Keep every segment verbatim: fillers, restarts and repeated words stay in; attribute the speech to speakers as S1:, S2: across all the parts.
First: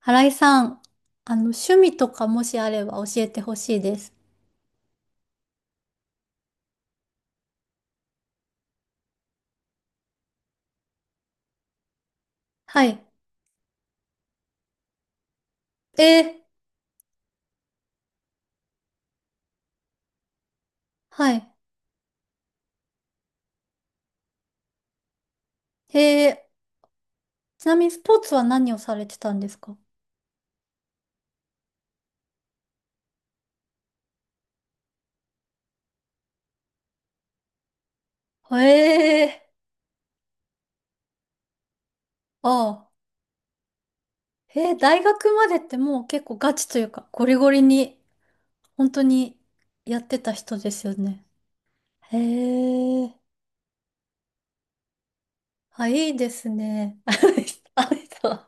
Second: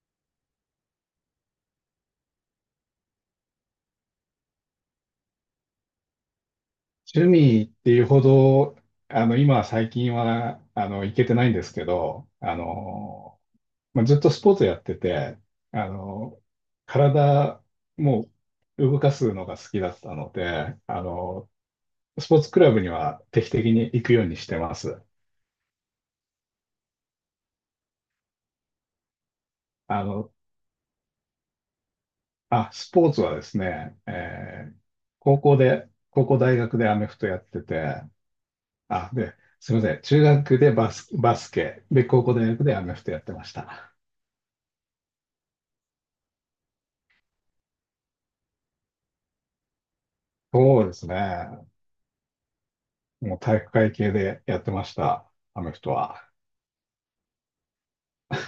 S1: 新井さん、あの、趣味とかもしあれば教えてほしいです。
S2: 趣味っていうほど、あの、今最近は、あの、行けてないんですけど、あ
S1: はい。
S2: の、まあ、ずっとスポーツやってて、あ
S1: えー、
S2: の、体もう動かすのが好きだったので、あ
S1: は
S2: の、
S1: い。
S2: スポーツクラブには定期的に行くようにしてます。
S1: えー、ちなみにスポーツは何をされてたんですか？
S2: あの、あ、スポーツはですね、えー高校で、高校大学でアメフトやってて、あ、で、
S1: え
S2: すみません、中学でバス、バスケ、で、高校大
S1: ー、
S2: 学
S1: あ
S2: でアメフ
S1: あ。
S2: トやってました。
S1: えー、大学までってもう結構ガチというか、ゴリゴリに、本当にやってた人で
S2: そう
S1: す
S2: で
S1: よ
S2: す
S1: ね。
S2: ね。
S1: へえー、
S2: もう体育会系でやってました、アメフ
S1: あ、
S2: ト
S1: いいで
S2: は。
S1: すね。あの人。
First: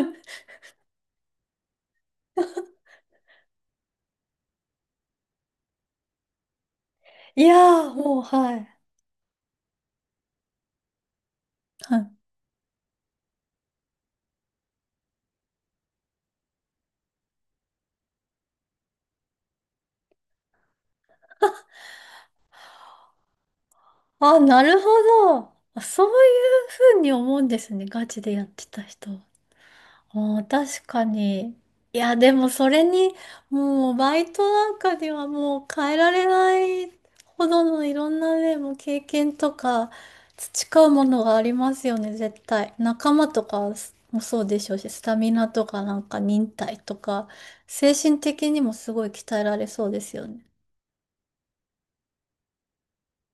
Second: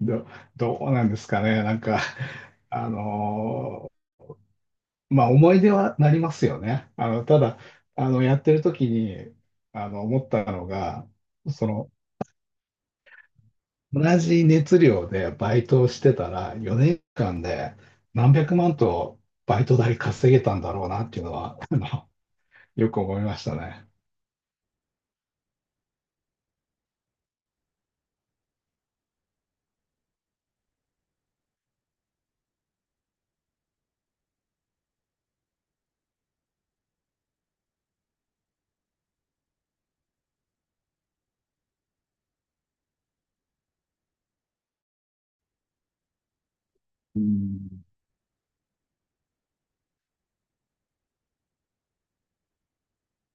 S2: ど、どうなんですかね。なんか、あのーまあ思い出はなりますよね。あの、た
S1: いや
S2: だ、
S1: ー、
S2: あ
S1: もう、
S2: の、やって
S1: は
S2: る
S1: い。
S2: 時に、あの、思ったのが、その、
S1: はい。
S2: 同じ熱量でバイトをしてたら、よねんかんで何百万とバイト代稼げたんだろうなっていうのは、あの、よく思いましたね。
S1: あ、なるほど。あ、そういうふうに思うんですね。ガチでやってた人は。あー、確かに。いや、でもそれに、もうバイトなんかではもう変えられないほどのいろんなね、もう経験とか培うものがありますよね、絶対。仲間とかもそうでしょうし、スタミナとかなんか忍耐と
S2: う
S1: か、
S2: ん、
S1: 精神的にもすごい鍛えられそうですよね。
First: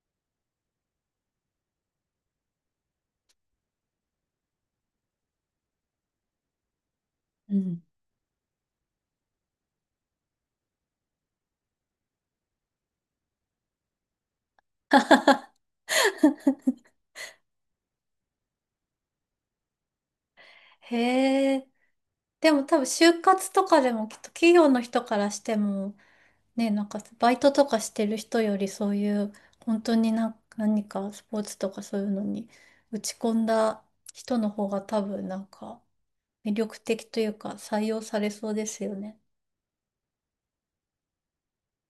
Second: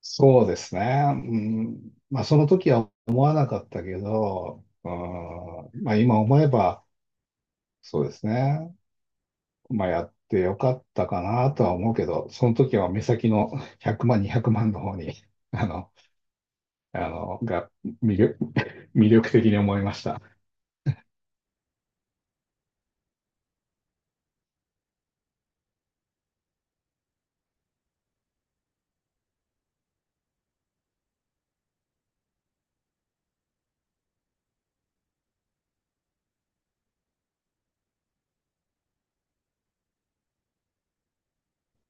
S2: そうですね。うん、まあ、その時は思わなかったけど、うん、まあ、今思えば、
S1: うん。
S2: そうですね。まあ、やってよかったかなとは思うけど、その時は目先のひゃくまん、にひゃくまんの方に、あの、あの、が魅力、魅力的に思いました。
S1: へえ。でも多分就活とかでもきっと企業の人からしても、ね、なんかバイトとかしてる人よりそういう本当にな何かスポーツとかそういうのに打ち込んだ人の方が多分なんか魅力的というか採用されそうですよね。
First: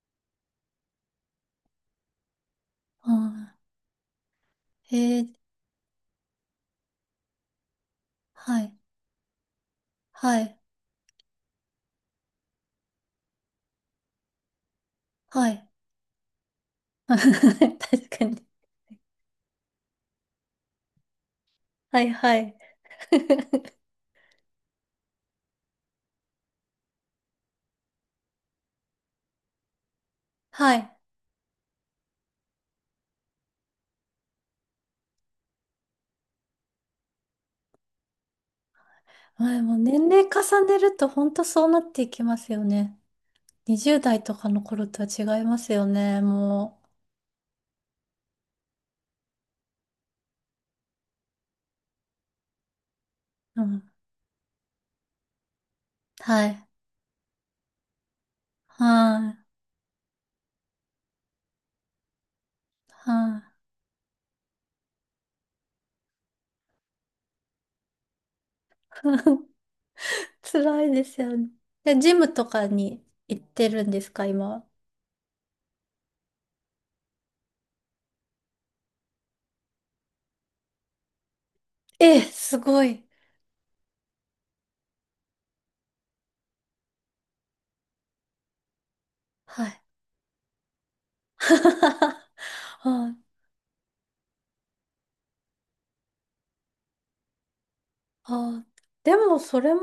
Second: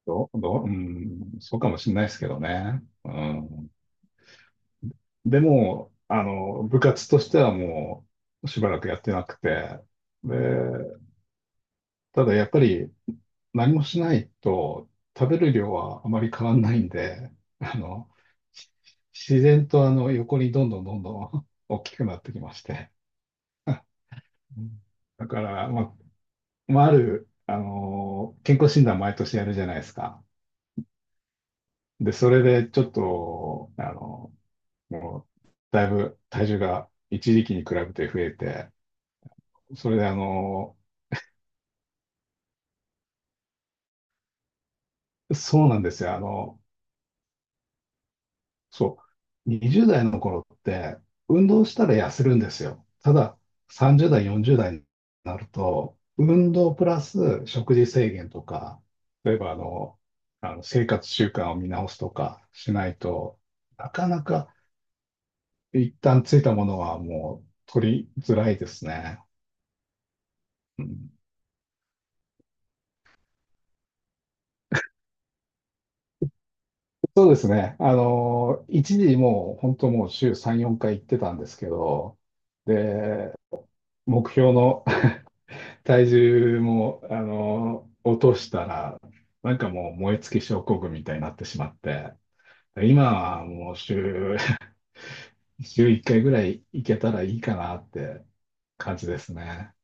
S2: どう、どう、うん、そうかもしれないですけどね。う
S1: うん。
S2: ん、
S1: へえ、
S2: でも、あの、部活としてはもう、
S1: は
S2: しば
S1: い、
S2: らくやってなくて、で、
S1: はい、
S2: ただやっぱり、何もしないと食べ
S1: は
S2: る
S1: い。
S2: 量はあまり変わんないんで、あ
S1: 確
S2: の、
S1: かに。
S2: し自然とあの横にどんどんどんどん 大き
S1: は
S2: く
S1: い、
S2: なって
S1: は
S2: きま
S1: い。
S2: して。うん、だから、まあ、まあ、ある、あの、健康診断毎年やるじゃないですか。
S1: はい。
S2: で、それでちょっと、あの、もう、だいぶ体重が一時期に比べて増えて、
S1: はい。もう
S2: それ
S1: 年
S2: で、あ
S1: 齢重
S2: の、
S1: ねると本当そうなっていきますよね。にじゅう代とかの頃とは違いま
S2: そう
S1: す
S2: なん
S1: よ
S2: ですよ。あ
S1: ね、
S2: の、
S1: も
S2: そう。にじゅう代の頃って、運動したら痩せるんですよ。ただ、
S1: う。うん。
S2: さんじゅう代、よんじゅう代になると、
S1: は
S2: 運
S1: い。
S2: 動プラス食事制限とか、
S1: は
S2: 例え
S1: い。
S2: ばあの、あの生活習慣を見直すとかしない
S1: は
S2: と、
S1: い。
S2: なかなか一旦ついたものはもう取りづらいですね。う
S1: 辛いで
S2: ん、
S1: すよね。で、ジムとかに行ってるんですか、今は。
S2: そうですね。あの、一時もう本当もう週さん、よんかい行ってたんですけ
S1: え
S2: ど、
S1: え、すごい。
S2: で、目標の 体重も、あの、落としたら、なん
S1: は
S2: か
S1: い。
S2: もう燃え尽き症候群みたいになってしまって、今
S1: はい。
S2: はもう週、週いっかいぐらい行けたらいいかなって
S1: あ、
S2: 感じ
S1: で
S2: です
S1: も、それ
S2: ね。
S1: も、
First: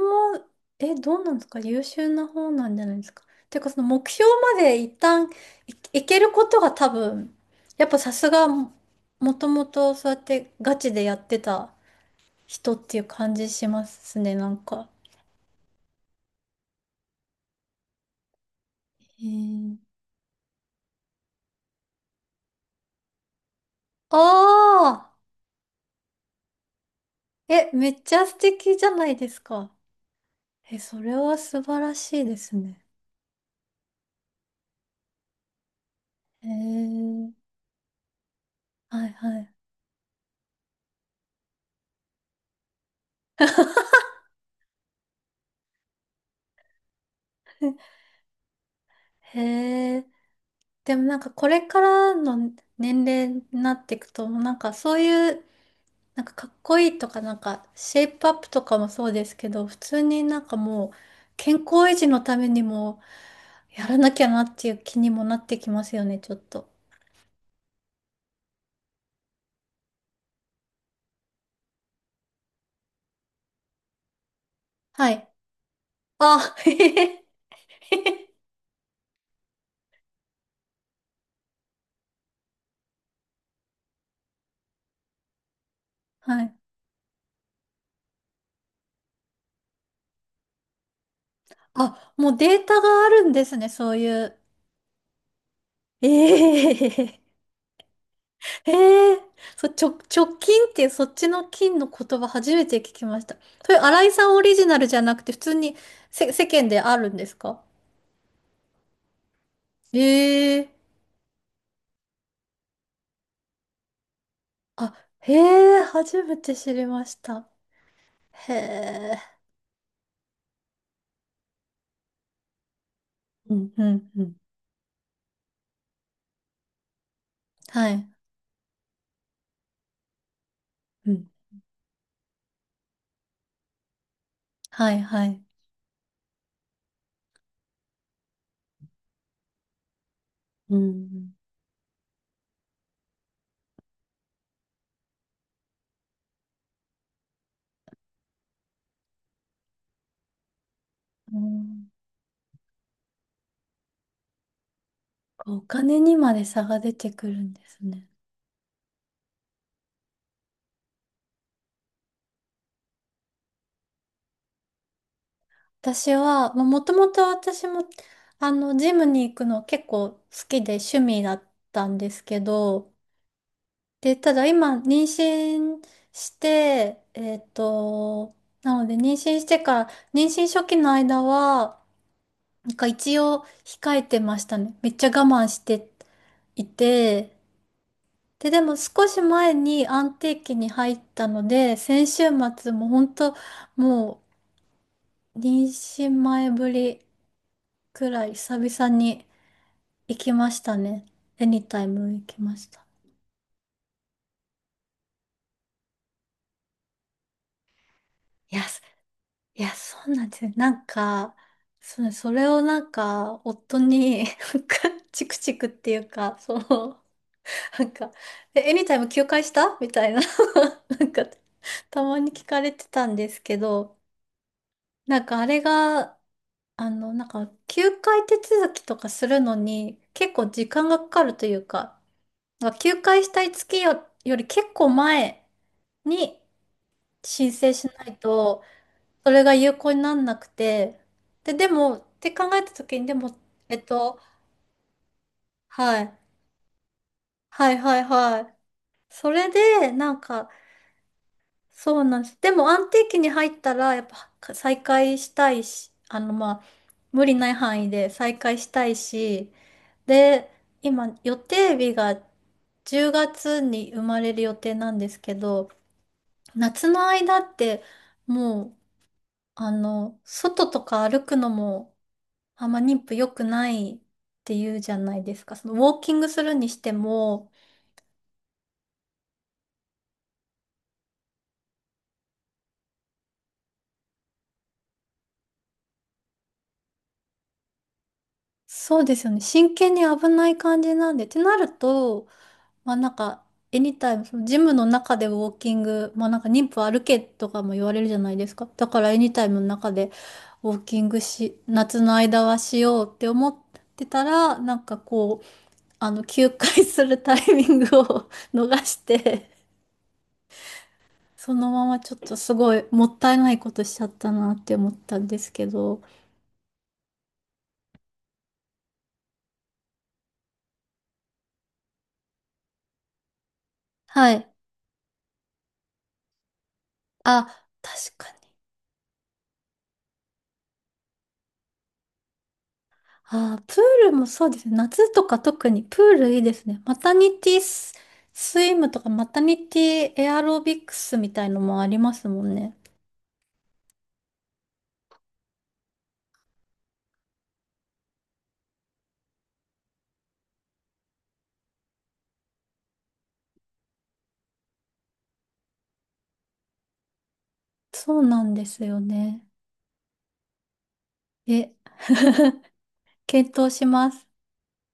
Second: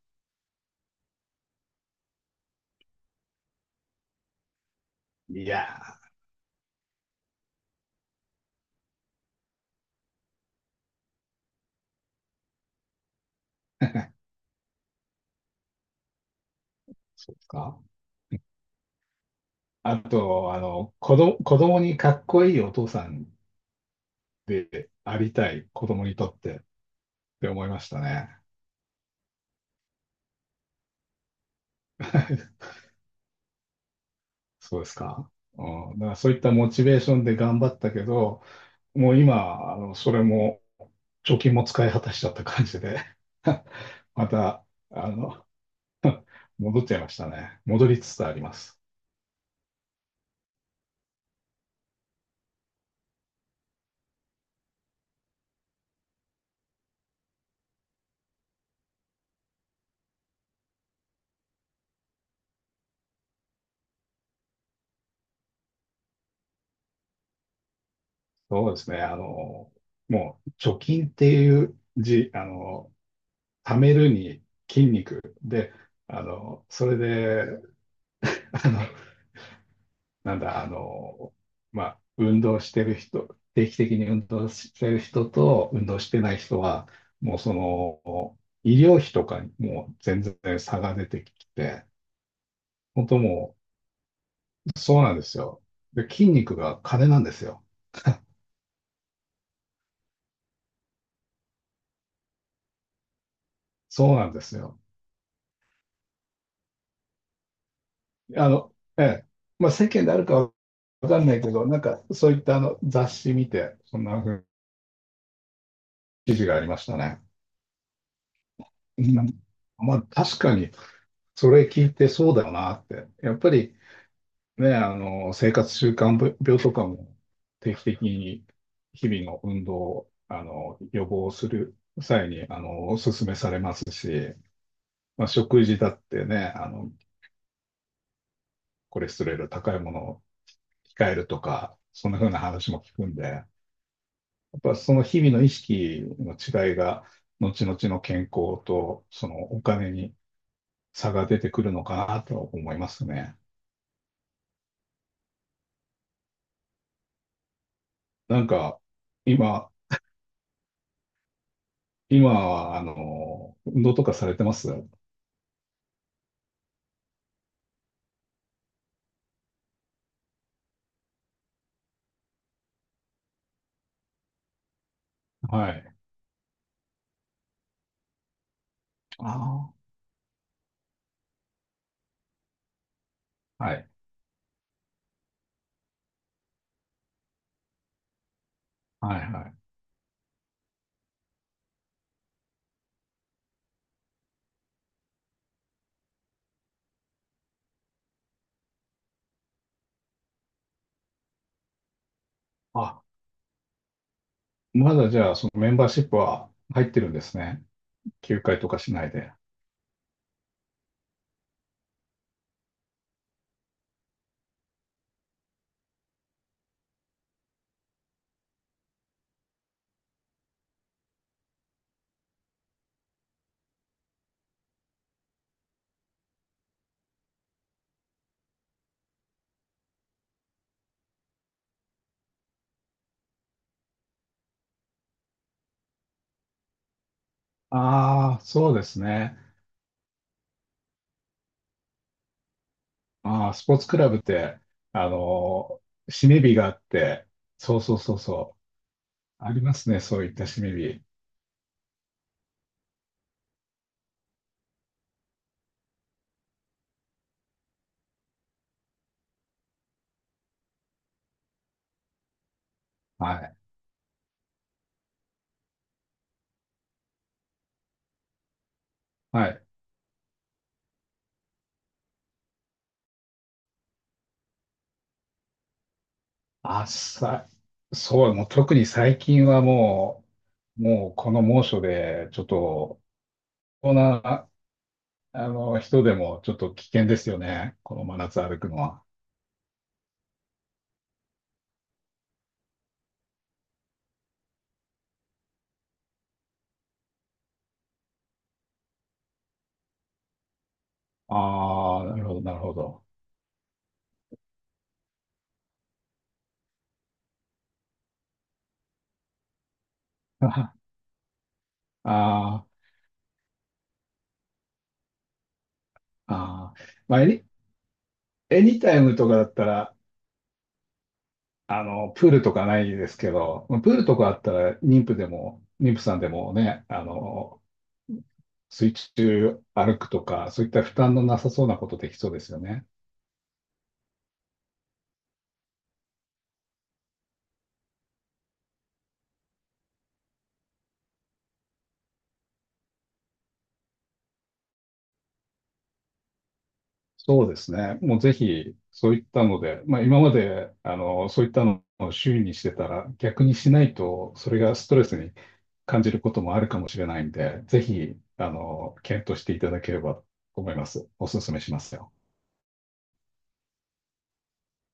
S1: え、どうなんですか？優秀な方なんじゃないですか。ていうか、その目標まで一旦
S2: い
S1: い、
S2: や
S1: い
S2: ー、
S1: けることが多分、やっぱさすが、もともとそうやってガチでやってた人っていう感じしますね、なんか。
S2: そうですか。
S1: へー。
S2: あと、あの、子ど、子供にかっこいいお父さん
S1: あ
S2: で
S1: あ、
S2: ありたい、子供にとってって思い
S1: え、
S2: ま
S1: め
S2: した
S1: っちゃ
S2: ね。
S1: 素敵じゃないですか。え、それは素晴らしいです ね。
S2: そうですか。うん、だからそういっ
S1: へ
S2: たモチベーション
S1: え、
S2: で頑張ったけど、
S1: は
S2: も
S1: い
S2: う
S1: はい。
S2: 今、あの、それも貯金も使い果たしちゃった感じで また、あの、戻っちゃいましたね。戻り つつあります。
S1: へえ、でもなんかこれからの年齢になっていくと、なんかそういう、なんかかっこいいとか、なんかシェイプアップとかもそうですけど、普通になんかもう健康維持のためにもやらなきゃなっていう気にもなってきますよね、ちょっと。
S2: そうですね。あの、もう、貯金っていう字、あの、貯めるに筋
S1: はい。
S2: 肉で、あ
S1: あ、
S2: の、
S1: へへ
S2: それで、
S1: へへ。
S2: あの、なんだ、あの、まあ、運動してる人、定期的に運動してる人と運動してない
S1: はい。
S2: 人は、もう、その、医療費とかにもう全然差が出てきて、
S1: あ、もうデータが
S2: 本
S1: あ
S2: 当
S1: るんで
S2: も
S1: すね、
S2: う
S1: そういう。
S2: そうなんですよ。
S1: え
S2: で、筋肉が金な
S1: え
S2: んですよ。
S1: ええ。そ、直、直近っていうそっちの金の言葉初めて聞きました。それ、新井
S2: そう
S1: さ
S2: なん
S1: んオ
S2: で
S1: リ
S2: す
S1: ジナ
S2: よ。
S1: ルじゃなくて、普通にせ、世間であるんですか？
S2: あの、ええ。まあ、世
S1: え
S2: 間であるか
S1: え。
S2: わかんないけど、なんか、そういったあの雑誌見て、そんな風に
S1: あ、へえ、初
S2: 記
S1: め
S2: 事
S1: て
S2: があり
S1: 知
S2: ま
S1: り
S2: した
S1: まし
S2: ね。
S1: た。へ
S2: う
S1: え。
S2: ん、まあ、確かに、それ聞いてそうだよなって。やっぱ
S1: うん、
S2: り
S1: うん、うん。
S2: ね、あの、生活習慣病とかも定期
S1: は
S2: 的
S1: い。
S2: に日々の運動を、あの、予
S1: うん。
S2: 防する際に、あの、お勧めされますし、
S1: はい、
S2: ま
S1: は
S2: あ、
S1: い。
S2: 食事だってね、あの、コレステロール高いものを
S1: う
S2: 控える
S1: ん。
S2: とか、そんな風な話も聞くんで、やっぱその日々の意識の違いが、後々の健康とそのお金に差が
S1: う
S2: 出てくるの
S1: ん。
S2: かなと思いますね。
S1: お金にまで差が出てくるんですね。
S2: なんか、今、今は、あの、運動とかされてます？
S1: 私は、まあもともと私も、あの、ジムに行くの結構好きで趣味だったんですけど、で、ただ今、妊
S2: は
S1: 娠
S2: い。
S1: して、えっと、なので妊娠して
S2: あ
S1: から、妊娠初期の間は、なんか一応
S2: あ、はい。
S1: 控えてましたね。めっちゃ我慢していて、で、でも少
S2: は
S1: し
S2: いは
S1: 前
S2: い。
S1: に安定期に入ったので、先週末も本当もう妊娠前ぶりくらい久々に行きましたね。エニタイム行きました。
S2: あ、まだじゃあ、そのメンバーシップは入ってるんですね。休
S1: い
S2: 会
S1: や、
S2: とか
S1: そ
S2: しないで。
S1: いや、そうなんですよ。なんか、それ、それをなんか、夫に、なんか、チクチクっていうか、その、なんか、え、エニタイム休会したみたいな、なんか、たまに聞かれてたんですけど、なんかあれが、あの、なんか、休会手続きとかするのに、結構時間がかかるというか、なんか休会したい月よ、より結構前に、申請しない
S2: ああ、
S1: と、
S2: そうです
S1: そ
S2: ね。
S1: れが有効になんなくて、で、でも、って考えたときに、でも、
S2: ああ、スポ
S1: え
S2: ー
S1: っ
S2: ツクラブ
S1: と、
S2: って、あの、
S1: はい、
S2: 締め日があって、
S1: は
S2: そ
S1: い
S2: うそ
S1: は
S2: う
S1: い
S2: そう
S1: はい。
S2: そ
S1: そ
S2: う、
S1: れ
S2: あります
S1: で、
S2: ね、
S1: な
S2: そ
S1: ん
S2: ういった
S1: か、
S2: 締め日。
S1: そうなんです。でも、安定期に入ったら、やっぱ、再開したいし、あの、まあ、無理ない範囲で再開したいし、で、今、予定日が10
S2: はい。
S1: 月に生まれる予定なんですけど、夏の間って、もう、
S2: はい。
S1: あの、外とか歩くのも、あんま妊婦良くないって言うじゃないですか。そのウォーキングするにし
S2: あ、
S1: て
S2: さ、
S1: も、
S2: そう、もう特に最近はもう、もうこの猛暑で、ちょっと、こんな、あの、人でもちょっと危険ですよね、この真夏歩くの
S1: そ
S2: は。
S1: うですよね。真剣に危ない感じなんで。ってなると、まあなんか、エニタイム、そのジムの中でウォーキング、まあなんか妊婦歩けとかも言われるじゃないですか。だからエニタイムの中でウォーキングし、夏
S2: ああ、
S1: の
S2: なるほど、
S1: 間
S2: な
S1: は
S2: るほ
S1: しよ
S2: ど。
S1: うって思ってたら、なんかこう、あの、休会するタイミングを 逃して そのままちょっとす
S2: あ
S1: ご
S2: あ、
S1: いもったいないことしちゃったなって思ったんですけど。
S2: ああ、まあ、エニ、エニタイムとかだったら、あの、プールとかないですけど、プールとか
S1: は
S2: あっ
S1: い。
S2: たら、妊婦でも、妊婦さんでもね、あ
S1: あ、
S2: の、
S1: 確かに。
S2: 水中歩くとか、そういった負担のなさそうなことできそうですよね。
S1: あー、プールもそうですね。夏とか特にプールいいですね。マタニティス、スイムとかマタニティエアロビクスみたいのもありますもんね。
S2: そうですね。もうぜひ、そういったので、まあ今まで、あの、そういったのを周囲にしてたら、逆にしないと、それがストレスに感じることもあるかもしれないんで、ぜひ、
S1: そうな
S2: あ
S1: んです
S2: の、
S1: よ
S2: 検討
S1: ね。
S2: していただければと思います。お勧めし
S1: え、
S2: ますよ。
S1: 検討します。